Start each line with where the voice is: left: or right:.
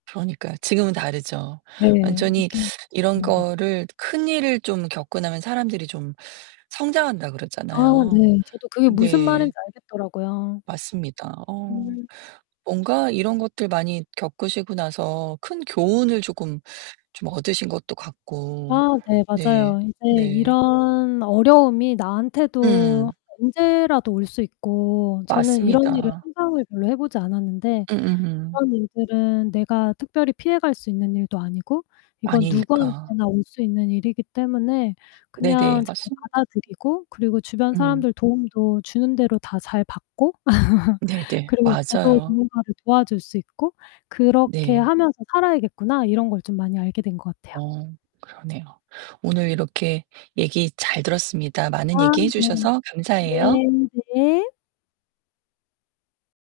right: 그러니까요. 지금은 다르죠.
left: 네.
right: 완전히
left: 느낌
right: 이런
left: 그런 것
right: 거를 큰일을 좀 겪고 나면 사람들이 좀 성장한다고
left: 아
right: 그러잖아요.
left: 네. 저도 그게 무슨 말인지
right: 네.
left: 알겠더라고요.
right: 맞습니다. 어
left: 음.
right: 뭔가 이런 것들 많이 겪으시고 나서 큰 교훈을 조금 좀 얻으신 것도 같고
left: 아 네
right: 네.
left: 맞아요. 이제
right: 네.
left: 이런 어려움이 나한테도
right: 음.
left: 언제라도 올 수 있고 저는 이런 일을
right: 맞습니다.
left: 상상을 별로 해보지 않았는데
right: 음음음.
left: '이런 일들은 내가 특별히 피해갈 수 있는 일도 아니고 이건
right: 아니니까.
left: 누구한테나 올 수 있는 일이기 때문에 그냥
right: 네네.
left: 잘
right: 맞습니다.
left: 받아들이고 그리고 주변
right: 음.
left: 사람들 도움도 주는 대로 다 잘 받고
right: 네네.
left: 그리고 저도
right: 맞아요.
left: 누군가를 도와줄 수 있고 그렇게
right: 네.
left: 하면서 살아야겠구나.' 이런걸 좀 많이 알게 된 것 같아요.
right: 어 그러네요. 오늘 이렇게 얘기 잘 들었습니다.
left: 아
right: 많은 얘기해
left: 네.
right: 주셔서 감사해요.
left: 네. 네.